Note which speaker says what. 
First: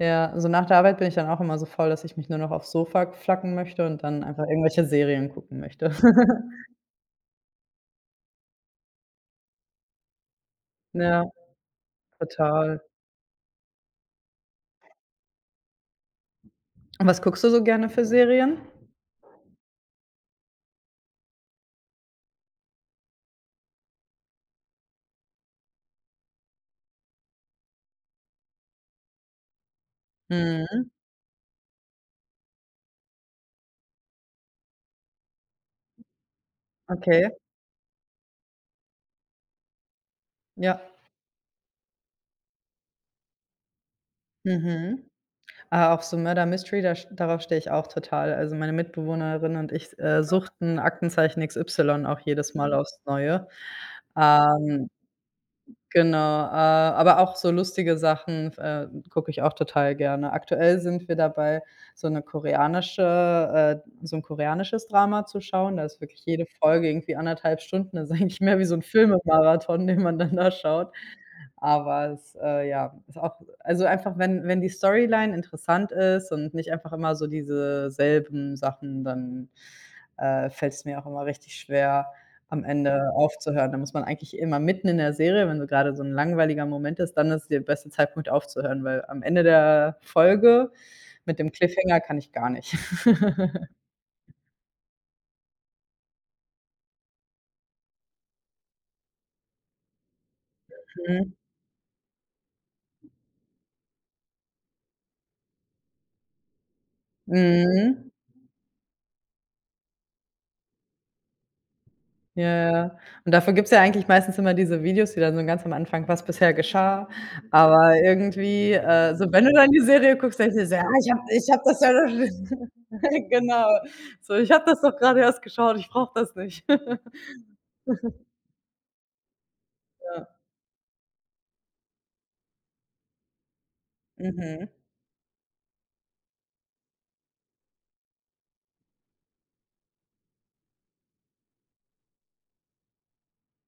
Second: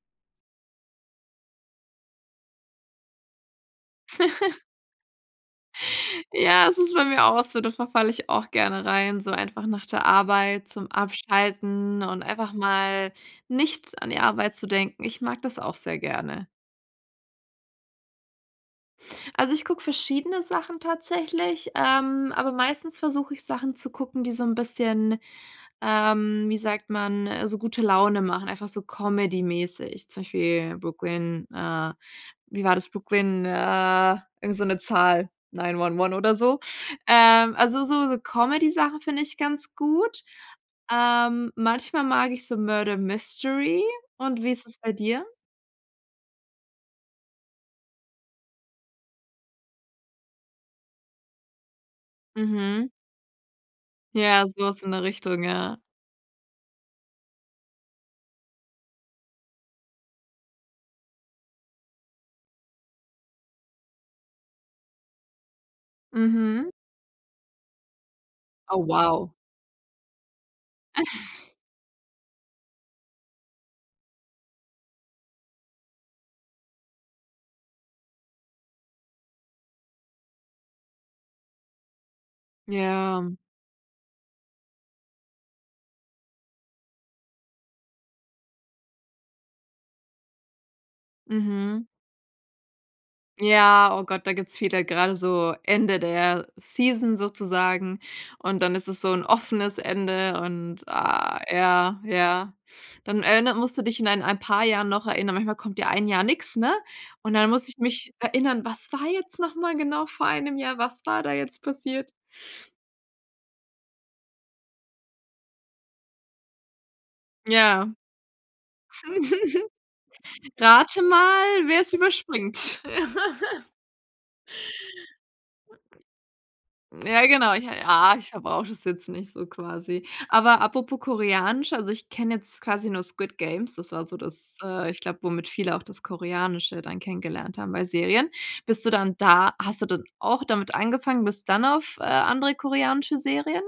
Speaker 1: Ja, so nach der Arbeit bin ich dann auch immer so voll, dass ich mich nur noch aufs Sofa flacken möchte und dann einfach irgendwelche Serien gucken möchte.
Speaker 2: Ja, es ist bei mir auch so, da verfalle ich auch gerne rein, so einfach nach der Arbeit zum
Speaker 1: Ja,
Speaker 2: Abschalten und einfach
Speaker 1: total.
Speaker 2: mal nicht an die Arbeit zu denken. Ich mag das auch sehr gerne.
Speaker 1: Und was guckst du so gerne für Serien?
Speaker 2: Also, ich gucke verschiedene Sachen tatsächlich, ähm, aber meistens versuche ich Sachen zu gucken, die so 'n bisschen, ähm, wie sagt man, äh, so gute Laune machen, einfach so comedy-mäßig. Zum Beispiel
Speaker 1: Mhm.
Speaker 2: Brooklyn, äh wie war das Brooklyn, äh, irgend so 'ne Zahl, Nine-One-One oder so.
Speaker 1: Okay.
Speaker 2: Ähm, also, so Comedy-Sachen finde ich ganz gut.
Speaker 1: Ja.
Speaker 2: Ähm, manchmal mag ich so Murder Mystery und wie ist es bei
Speaker 1: Mhm.
Speaker 2: dir?
Speaker 1: Ah, auch so Murder Mystery, da st darauf stehe ich auch total. Also, meine Mitbewohnerin und ich, äh, suchten Aktenzeichen XY auch jedes Mal
Speaker 2: Mhm.
Speaker 1: aufs Neue,
Speaker 2: Ja, so was
Speaker 1: ähm,
Speaker 2: in der Richtung, ja.
Speaker 1: genau, äh, aber auch so lustige Sachen f äh, gucke ich auch total gerne. Aktuell sind wir dabei, so 'ne koreanische äh, so 'n koreanisches Drama zu schauen. Da ist wirklich jede
Speaker 2: Mhm.
Speaker 1: Folge irgendwie 1 1/2 Stunden das ist eigentlich mehr wie so
Speaker 2: Oh
Speaker 1: 'n
Speaker 2: wow.
Speaker 1: Filmemarathon, den man dann da schaut. Aber es, äh, ja, ist auch also, einfach wenn wenn die Storyline interessant ist und nicht einfach immer so diese selben Sachen, dann, äh, fällt's mir auch immer richtig schwer, am Ende
Speaker 2: Ja.
Speaker 1: aufzuhören. Da muss man eigentlich immer mitten in der Serie wenn so grade so 'n langweiliger Moment ist, dann ist der beste Zeitpunkt aufzuhören, weil am Ende der Folge mit dem
Speaker 2: Mhm.
Speaker 1: Cliffhanger kann ich gar nicht.
Speaker 2: Ja, oh Gott, da gibt's viele grade so Ende der Season sozusagen und dann ist es so 'n offenes Ende und
Speaker 1: Okay.
Speaker 2: ah, ja, ja. Dann erinnert musst du dich in ein ein paar Jahren noch erinnern. Manchmal kommt ja ein Jahr nix, ne, und dann muss ich
Speaker 1: Mhm.
Speaker 2: mich erinnern: „Was war jetzt noch mal genau vor einem Jahr? Was war da jetzt passiert?“
Speaker 1: Ja, ja. Und dafür gibt's ja eigentlich meistens immer diese Videos, die dann so ganz am Anfang was bisher geschah.
Speaker 2: Ja.
Speaker 1: Aber irgendwie, äh, so wenn du dann die Serie guckst, denkst du dir so: „Ja,
Speaker 2: Rate
Speaker 1: ich habe,
Speaker 2: mal,
Speaker 1: ich habe das ja
Speaker 2: wer's
Speaker 1: noch nicht
Speaker 2: überspringt.
Speaker 1: Genau. So, ich habe so das doch grade erst geschaut, ich brauche das nicht.“
Speaker 2: Ja genau, ich ah, ich f brauche das jetzt nicht so quasi.
Speaker 1: Ja.
Speaker 2: Aber apropos koreanisch, also, ich kenne jetzt quasi nur Squid Games. Das war so das
Speaker 1: Mhm.
Speaker 2: äh, ich glaube, womit viele auch das Koreanische dann kennengelernt haben bei Serien. Bist du dann da hast du dann auch damit angefangen bist dann auf, äh, andere koreanische Serien?